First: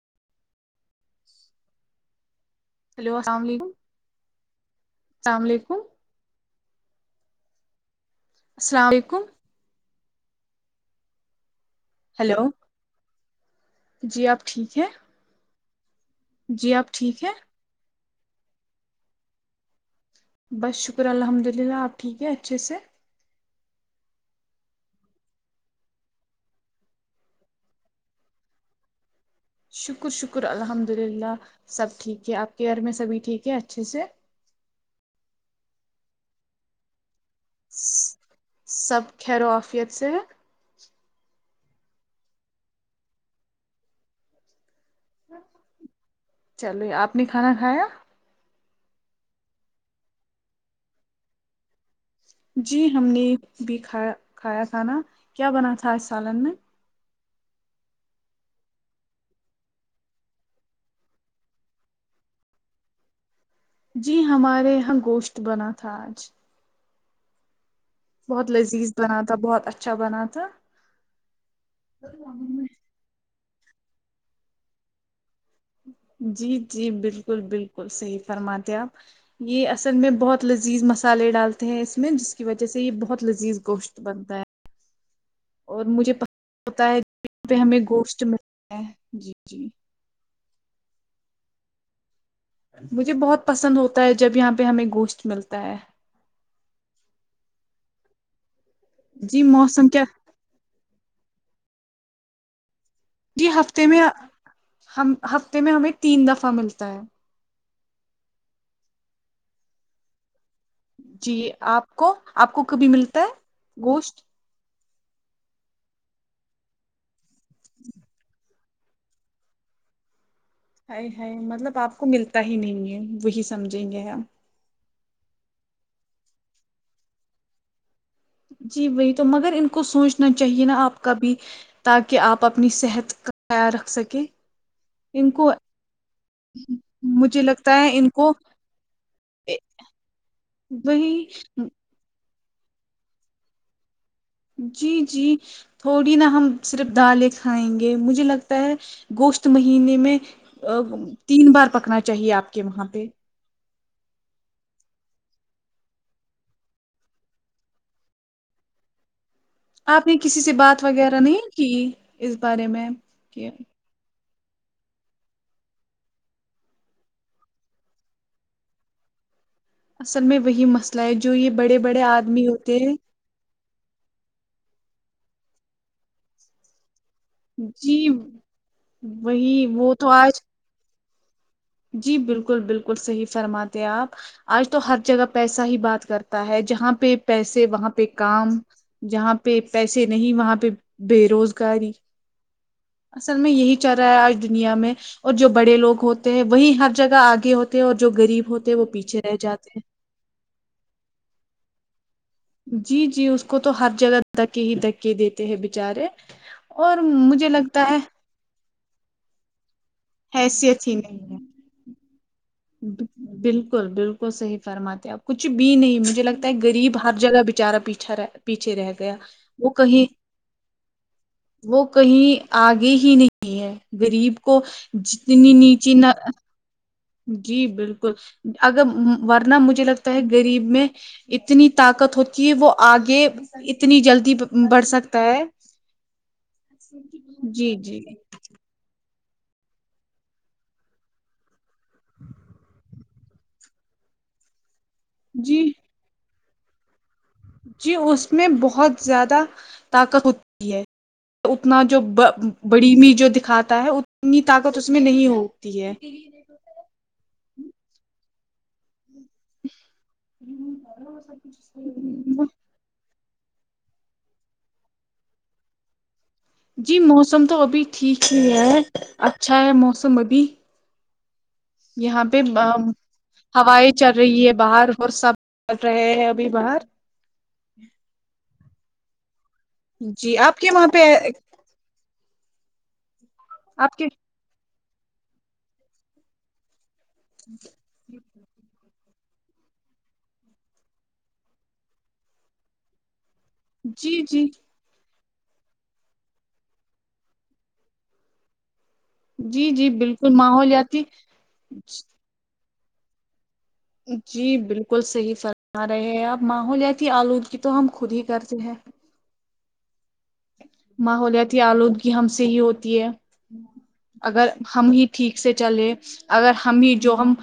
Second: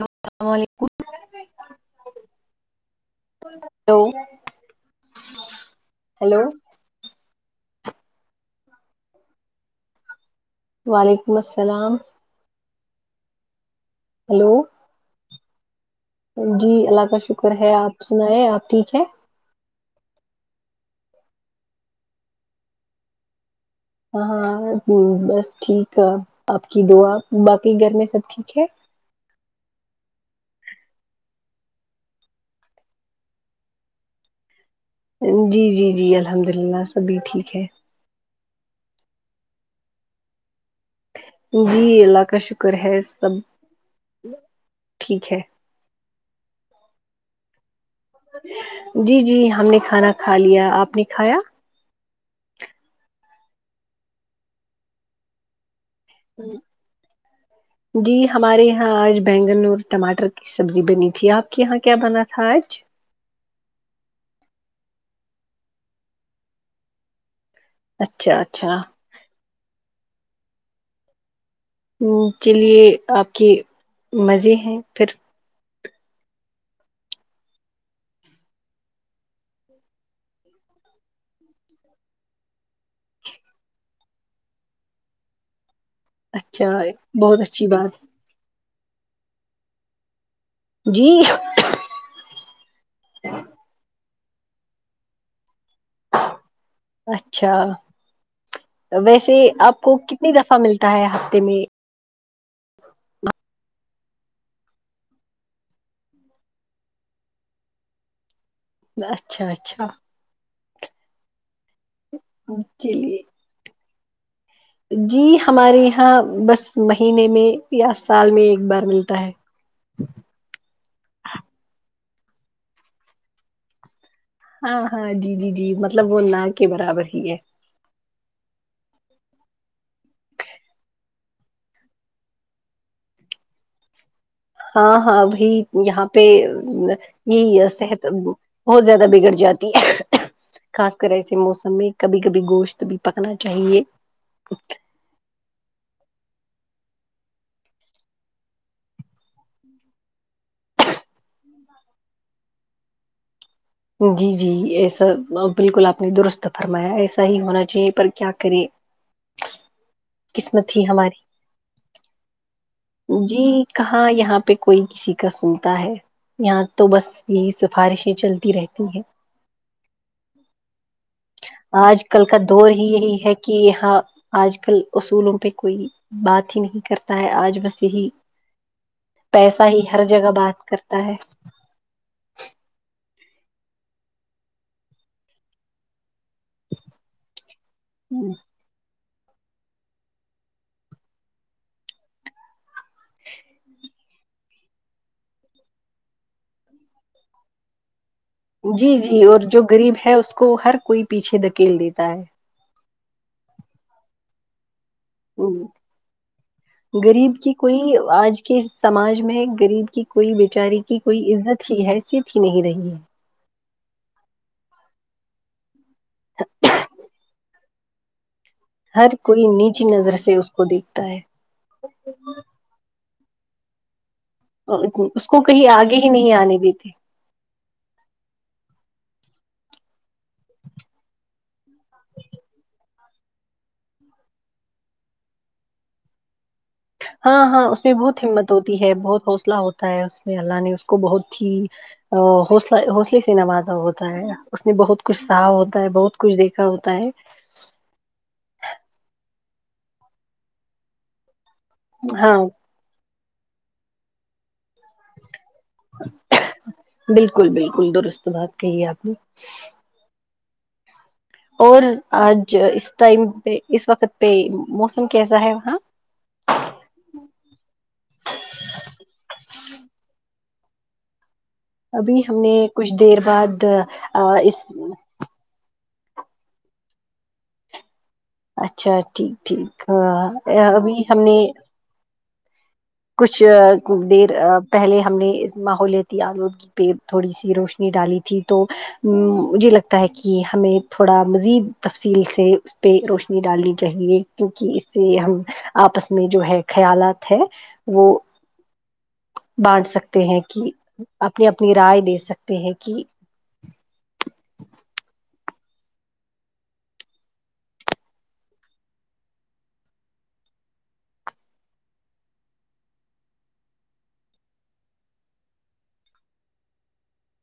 السلا و علیکم ہیلو السلام علیکم ہیلو السلام علیکم ہیلو سلا علیکم وعلیکم السلام ہیلو جی آپ ہلو ٹھیک ہیں جی اللہ کا شکر ہے آپ سنایں آپ ٹھیک ہے بس شکر ہے الحمد للہ آپ ٹھیک ہے اچھے سے ہاں بس ٹھیک ہے آپ کی دعا باقی گھر میں سب ٹھیک ہے شکر شکر الحمد للہ سب ٹھیک ہے آپ کے گھر میں سبھی ٹھیک ہے اچھے سے جی جی جی الحمد للہ سبھی ٹھیک ہے سب خیر و آفیت سے ہے جی اللہ کا شکر ہے سب ٹھیک ہے چلیے آپ نے کھانا کھایا جی جی ہم نے کھانا کھا لیا آپ نے کھایا جی ہم نے بھی کھایا کھایا تھا نا کیا بنا تھا آج سالن میں جی ہمارے یہاں آج بینگن اور ٹماٹر کے سبزی بنی تھی آپ کے یہاں کیا بنا تھا آج جی ہمارے یہاں گوشت بنا تھا آج اچھا بہت اچھا لذیذ بنا تھا بہت اچھا بنا تھا منہ کے لیے آپ کے مزے ہیں پھر جی جی بالکل بالکل صحیح فرماتے آپ یہ اصل میں بہت لذیذ مسالے ڈالتے ہیں اس میں جس کی وجہ سے یہ بہت لذیذ گوشت بنتا ہے اور مجھے پتہ اچھا ہوتا ہے جو بہت یہاں پہ اچھی ہمیں بات گوشت ملتا ہے جی جی جی مجھے بہت پسند ہوتا ہے جب یہاں پہ ہمیں گوشت ملتا ہے اچھا ویسے جی آپ موسم کو کیا کتنی دفع ملتی ہوتا ہے ہفتے میں جی ہفتے میں ہم ہفتے میں ہمیں تین دفعہ ملتا ہے اچھا اچھا جی آپ کو آپ کو کبھی ملتا چلیے ہے گوشت جی ہمارے یہاں بس مہینے میں یا سال میں ایک بار ملتا ہے آیے ہائیے مطلب آپ کو ملتا ہی نہیں ہے وہی سمجھیں گے آپ ہاں ہاں جی جی جی مطلب وہ نا کے برابر ہی ہے جی وہی تو مگر ان کو سوچنا چاہیے نا آپ کابھی تاکہ آپ اپنی صحت کا خیال رکھ سکیں ہاں ہاں ابھی یہاں پہ مجھے یہی لگتا ہے صحت ان کو بہت زیادہ بگڑ جاتی ہے خاص کر وہی ایسے موسم میں کبھی کبھی گوشت بھی پکنا چاہیے جی جی تھوڑی نا ہم صرف دالیں کھائیں گے مجھے لگتا ہے گوشت مہینے میں آ تین بار پکنا چاہیے آپ کے وہاں پہ جی جی یہ ایسا بالکل آپ نے درست فرمایا ایسا ہی ہونا چاہیے پر کیا کرے آپ نے کسی سے بات وغیرہ ہماری نہیں کی اس بارے میں جی کہ کہاں یہاں پہ کوئی کسی کا سنتا ہے یہاں تو بس یہی سفارشیں چلتی رہتی تی ہے اصل میں وہی مسئلہ ہے جو یہ بڑے بڑے آج کل کا آدمی دور ہوتے ہی ہیں یہی ہے کہ یہاں آج کل اصولوں پہ کوئی بات ہی نہیں کرتا ہے آج بس جی یہی وہی پیسہ ہی وہ ہر تو آج جگہ بات کرتا ہے جی بالکل بالکل صحیح فرماتے آپ آج تو ہر جگہ پیسہ ہی بات کر تا ہے جہاں پہ پیسے وہاں پہ کام جہاں پہ پیسے نہیں وہاں پہ بے روزگاری اصل میں یہی چل رہا ہے آج دنیا میں اور جو بڑے لوگ ہوتے ہیں وہیں ہر جگہ آگے ہوتے ہیں اور جو غریب ہوتے ہیں وہ جی پیچھے جی رہ اور جو جاتے غریب ہے اس کو ہر کوئی پیچھے دھکیل دیتا ہے جی جی اس کو تو ہر جگہ دھکے ہی دھکے کے دیتے ہیں بچارے اور غریب مجھے کی کوئی لگتا ہے آج کے سماج میں غریب کی کوئی بیچاری حیثیت ہی کی کوئی نہیں ہے عزت ہی حیثیت ہی نہیں رہی ہے بالکل بالکل صحیح فرماتے آب کچھ بھی نہیں مجھے لگتا ہے غریب ہر جگہ بیچارا پیچھا رہتا پیچھے رہ ہر گیا کوئی وہ نیچی کہیں نظر سے اس کو دیکھتا ہے وہ کہیں آگے ہی نہیں ہے غریب کو جتنی نیچے نہ وہ بھی تھی جی بالکل اگر ورنہ مجھے لگتا ہے غریب میں اتنی طاقت ہوتی ہے وہ آگے اتنی جلدی بڑھ سکتا ہے ہاں ہاں جی اس میں جی بہت ہمت ہوتی ہے بہت حوصلہ ہوتا ہے اس میں اللہ نے اس کو بہت ہی اور حوصلہ حوصلےنوازا ہوتا جی ہے کچھ دیکھا ہوتا ہے جی اس میں بہت زیادہ طاقت ہوتی ہے اتنا جو ہاں بڑیمی جو دکھاتا ہے ا ت اتنی طاقت اس میں نہیں ہوتی ہے بالکل بالکل درست بات کہی ہے آپ نے ہ بر اور آج اس ٹائم پہ اس وقت پہ موسم کیسا ہے وہاں جی موسم تو ابھی ٹھیک ہی ہے اچھا ہے موسم ابھی ابھی یہاں پہ ہم نے کچھ دیر بعد ہوائیں چل رہی ہے اس باہر اور سب ہے ہیں ابھی باہر اچھا ٹھیک ٹھیک جی آپ کے وہاں ابھی پہ ہم نے کچھ آپ کے دیر پہلے ہم نے اس ماحولیاتی آلودگی پہ تھوڑی سی روشنی ڈالی تھی تو مجھے لگتا ہے کہ ہمیں تھوڑا مزید تفصیل سے اس پہ روشنی ڈالنی جی چاہیے جی کیونکہ اس سے ہم آپس میں جو ہے خیالات ہے وہ جی بانٹ جی سکتے بالکل ہیں کہ ماحولیاتی اپنی اپنی رائے دے سکتے تے ہے کی جی بالکل صحیح فرما رہے ہیں آپ ماحولیاتی آلودگی تو ہم خود ہی کرتے ہیں ماحولیاتی آلودگی ہم سے ہی ہوتی ہے اگر ہم ہی ٹھیک سے چلے اگر ہم ہی جو ہم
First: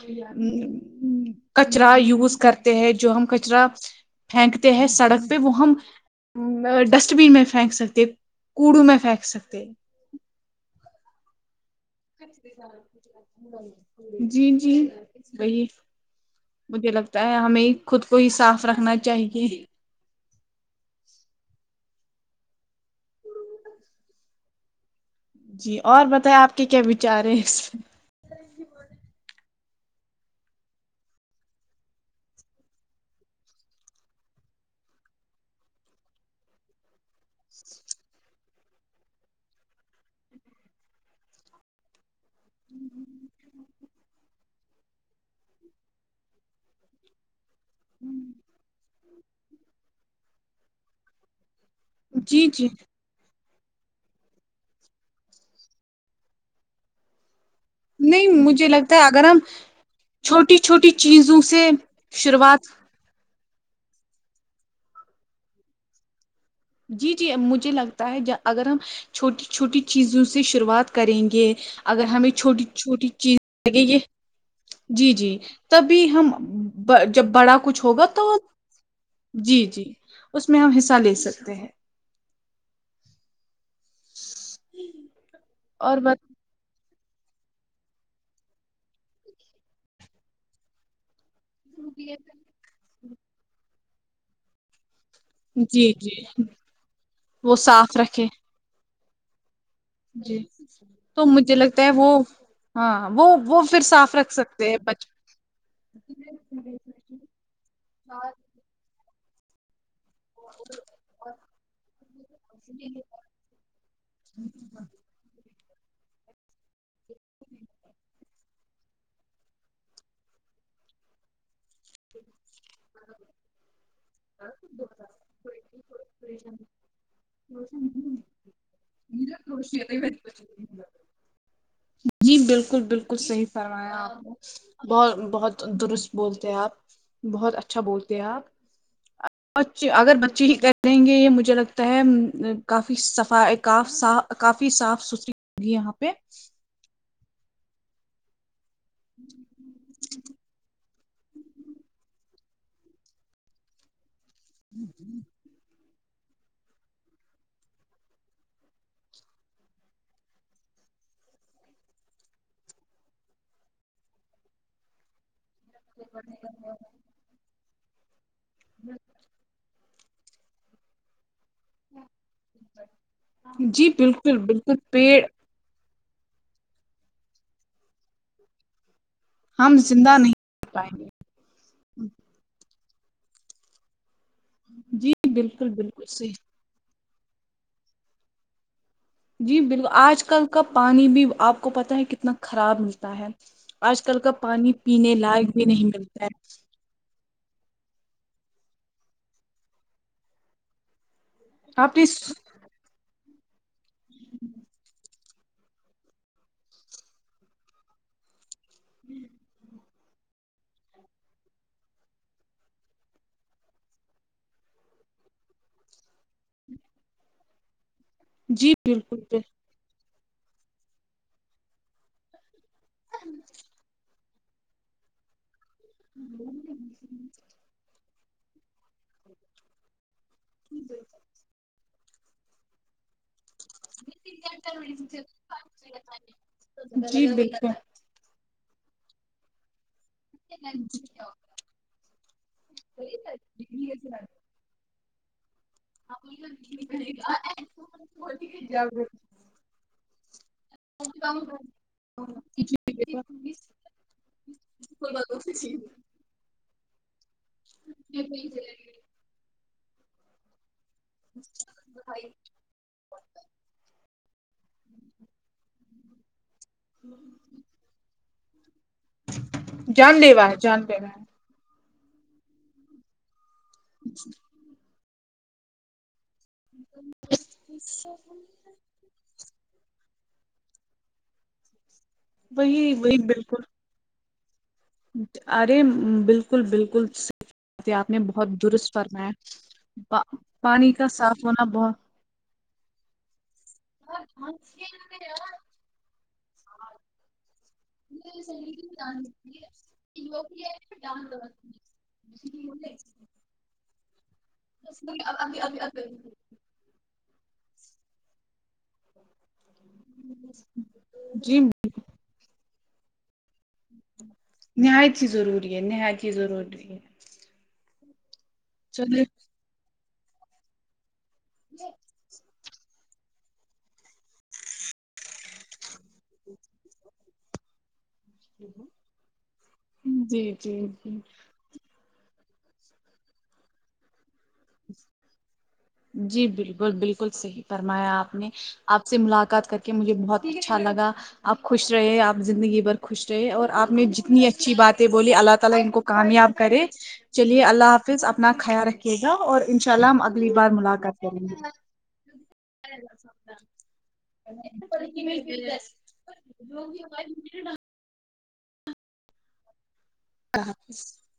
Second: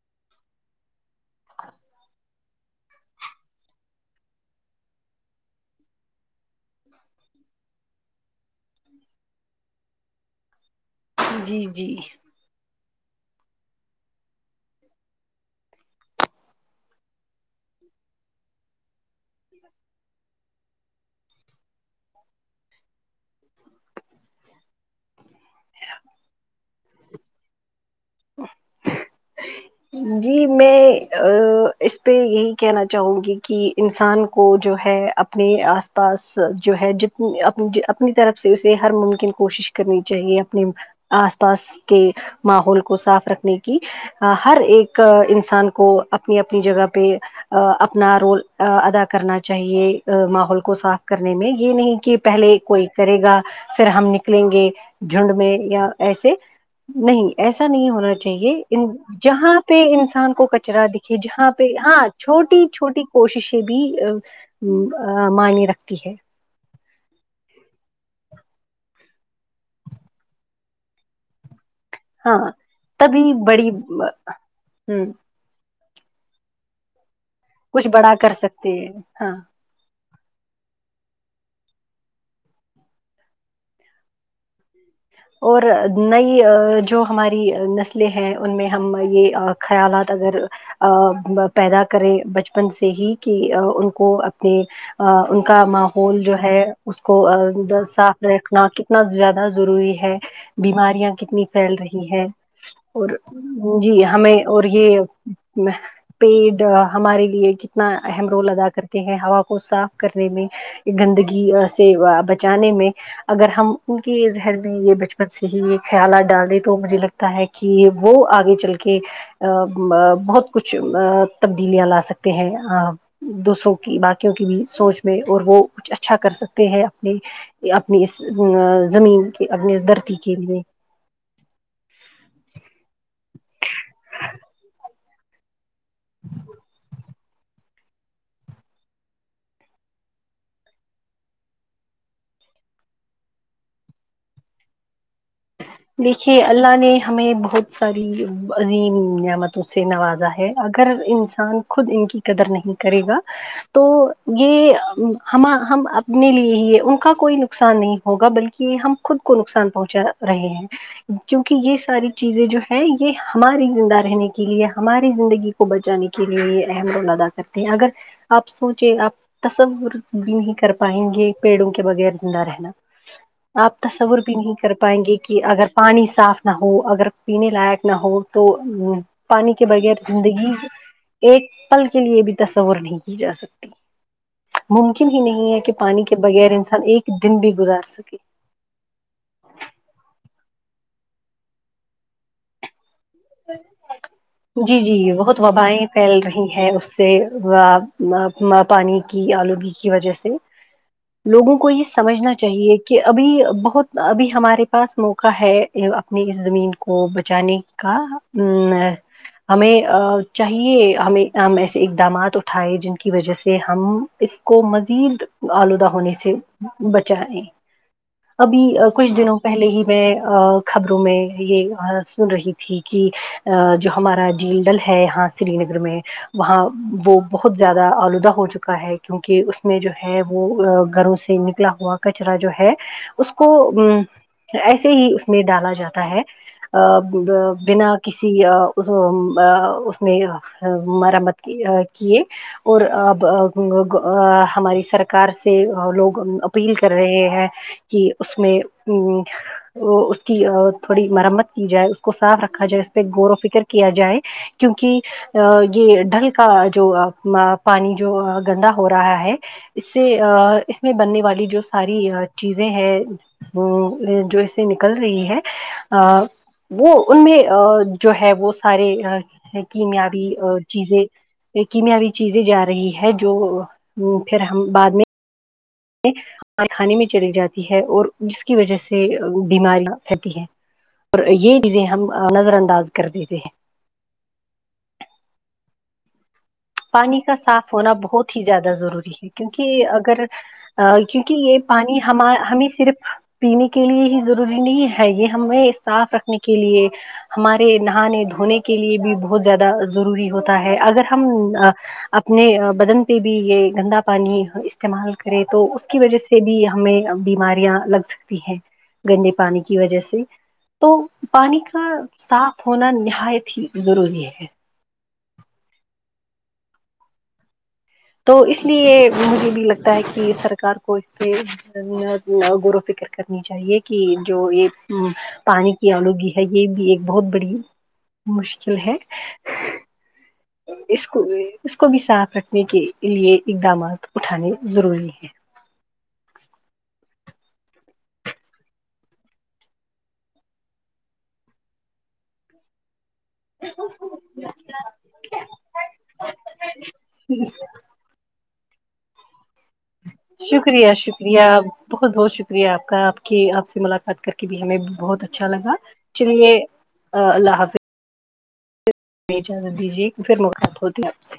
کچرا یوز کرتے ہیں جو ہم کچرا پھینکتے ہیں سڑک پہ وہ ہم ڈسٹ بن پھینک سکتے کوڑو میں پھینک سکتے جی جی جی جی وہی مجھے لگتا ہے ہمیں خود کو ہی صاف رکھنا چاہیے جی اور بتائیں آپ کے کیا وچار ہے اس ا جی میں ا اس پہ یہی کہنا چاہوں گی کہ انسان کو جو ہے اپنے آس پاس جو ہے جتنی اپین آپ اپنی طرف سے اسے ہر ممکن کوشش کرنی چاہیے اپنے آس پاس کے ماحول کو صاف رکھنے کی آ، ہر ایک انسان کو اپنی اپنی جگہ پہ اپنا رول ا ادا کرنا چاہیے ماحول کو صاف کرنے میں یہ نہیں کہ جی پہلے جی کوئی کرے گا پھر ہم نکلیں گے جھنڈ میں یا ایسے نہیں ایسا نہیں ہونا چاہیے مجھے ان لگتا ہے اگر ہم جہاں پہ انسان کو چھوٹی کچرا چھوٹی دکھے چیزوں جہاں پہ سے ہاں شروعات چھوٹی چھوٹی کوششیں بھی ا معنی رکھتی ہے جی جی مجھے لگتا ہے ج اگر ہم چھوٹی چھوٹی چیزوں سے شروعات کریں گے اگر ہمیں ہاں چھوٹی چھوٹی تبھی چیز بڑی لگے یہ ہ جی جی تبھی ہم ب جب بڑا کچھ ہوگا بڑا تو کر سکتے ہیں ہاں جی جی اس میں ہم حصہ لے سکتے ہیں اور [unintelligible] کہ جو ہماری نسلیں ہیں ان میں ہم یہ خیالات اگر ا پیدا کرے بچپن سے ہی کہ ان کو اپنے ا ان کا جی جی ماحول جو ہے اس کو وہ گھر صاف رکھے رکھنا کتنا زیادہ ضروری ہے ہے جی بیماریاں تو کتنی مجھے پھیل لگتا وہ رہی ہے اور ہاں وہ وہ پھر جی صاف رکھ ہمیں اور سکتے ہیں یہ بچ پیڑ ہمارے لیے کتنا اہم رول ادا کرتے ہیں ہوا کو صاف کرنے میں گندگی سے بچانے میں اگر ہم ان کے ذہن بچپن سے ہی یہ خیالات ڈال دے تو مجھے لگتا ہے کہ وہ آگے چل کے ا بہت کچھ ا تبدیلیاں لا سکتے ہیں آپ دوسروں کی باقیوں کی بھی سوچ میں اور وہ کچھ اچھا کر سکتے ہیں اپنے اپنی اس ا زمین کے اپنی اس دھرتی کے لیے جی بالکل بالکل صحیح فرمایا آپ نے بہت بہت درست بولتے ہیں آپ بہت اچھا بولتے ہیں آپ اگر بچے ہی کر دیں گے یہ مجھے لگتا ہے کافی صفائی کاف صا کافی صاف ستری دیکھیے اللہ نے ہمیں یہ بہت ساری عظیم نعمتوں سے نوازا ہے اگر اگر انسان خود ان کی قدر نہیں کرے گا تو یہ ہما ہم اپ نے لیے ہی ان کا کوئی نقصان نہیں ہوگا بلکہ یہ ہم خود کو نقصان پہنچا رہے ہیں کیونکہ یہ ساری چیزیں جو ہے یہ ہماری زندہ رہنے کے لیے ہماری زندگی کو بچانے کے لیے یہ اہم رول ادا کرتے ہیں اگر آپ سوچے آپ تصور بھی نہیں کر پائیں گے پیڑوں کے بغیر زندہ رہنا آپ جی تصور بھی بالکل نہیں کر بالکل پائیں گے پیڑ کہ اگر پانی صاف نہ ہو اگر پینے لائق نہ ہو تو پانی کے ہم بغیر زندہ نہیں زندگی کر پائیں گے ایک پل کے لیے بھی تصور نہیں کی جا سکتی ممکن جی ہی نہیں ہے بالکل کہ پانی بالکل کے صحیح بغیر انسان ایک دن بھی گزار سکے جی بالکل آج کل کا پانی بھی آپ کو پتا ہے کتنا خراب ملتا ہے آج کل کا پانی جی جی پینے بہت لائق بھی وبائیں نہیں پھیل ملتا ہے رہی ہیں اس سے پانی کی آلودگی کی وجہ سے لوگوں کو یہ آپ نے سمجھنا چاہیے کہ کہ ابھی بہت ابھی ہمارے پاس موقع ہے اپنی اس زمین کو بچانے ہمیں چاہیے ہمیں ہم ایسے اقدامات اٹھائے جن کی وجہ سے ہم اس کو مزید آلودہ ہونے سے بچا یں ابھی جی کچھ بالکل دنوں ب پہلے ہی میں خبروں میں یہ سن رہی تھی کئ جو ہمارا منڈل ہے یہاں سری نگر میں وہاں وہ بہت زیادہ آلودہ ہو چکا ہے کیونکہ اس میں جو ہے وہ گھروں سے نکلا ہوا کچرا جو ہے اس کو ا ایسے ہی اس میں ڈالا جاتا ہے جی بالکل بنا کسی اس میں مرمت کی کیے اور اب ہماری سرکار سے سے لوگ اپیل کر رہے ہیں کہ اس میں اس کی تھوڑی مرمت کی جائے اس کو صاف رکھا جائے اس پہ غور و فکر کیا جائے کیونکہ یہ ڈھل کا جو پانی جو گندا ہو رہا رہا ہے اس سے اس میں بننے والی جو ساری چیزیں ہیں وہ جو اس سے نکل رہی ہے ا وہ ان میں جو ہے وہ سارے جان کیمیابی لیوا ہے جان چیزیں لیوا ہے یہ کیمیابی چیزیں جا رہی ہے جو پھر ہم بعد میں کانے میں چلی جاتی ہے اور جس کی وجہ سے سے بیماریاں پھلتی ہیں اور یہی چیزیں ہم نظر انداز وہی کر وہی دیتے ہیں بالکل ارے بالکل بالکل پانی کا صاف ہونا آپ نے بہت ہی زیادہ درست ضروری ہے فرمایا کیونکہ اگر پانی کا کیونکہ صاف یہ ہونا پانی بہت ہمیں صرف پینے کے لیے ہی ضروری نہیں ہے یہ ہمیں صاف رکھنے کے لیے ہمارے نہانے دھونے کے لیے بھی بہت زیادہ ضروری ہوتا ہے اگر ہم اپنے بدن پہ بھی یہ گندا پانی استعمال کرے تو اس کی وجہ سے بھی ہمیں بیماریاں لگ سکتی ہیں گندے پانی کی وجہ سے تو جی پانی کا صاف ہونا نہایت ہی ضروری ہے نہایت ہی ضروری ہے نہایت ہی ضروری ہے تو اس لیے چلیے مجھے بھی لگتا ہے کہ سرکار کو اس پہ غور و فکر کرنی چاہیے کہ جو یہ پانی کی آلوگی ہے یہ بھی ایک بہت بڑی مشکل ہے جی جی اس جی کو بھی اس کو بھی صاف رکھنے کے لیے اقدامات اٹھانے ضروری ہیں جی بالکل بالکل صحیح فرمایا آپ نے آپ سے ملاقات کر کے مجھے بہت اچھا لگا آپ خوش رہے آپ زندگی بھر خوش رہے اور آپ نے جتنی اچھی باتیں بولی اللہ تعالی ان کو کامیاب کرے ہیں چلیے اللہ حافظ اپنا خیال رکھیے گا اور ان شاء اللہ ہم اگلی بار شکریہ ملاقات کریں شکریہ گے بہت بہت شک شکریہ آپ کا آپ کی آپ سے ملاقات کر کے بھی ہمیں بہت اچھا لگا چلیے اللہ [unintelligible] حافظ اجازت دیجیے کہ پھر اللہ ملاقات حافظ ہوتی آپ سے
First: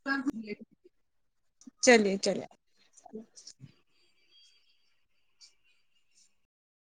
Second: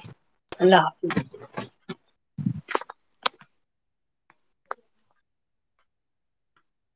اللہ حافظ چلیے چلیے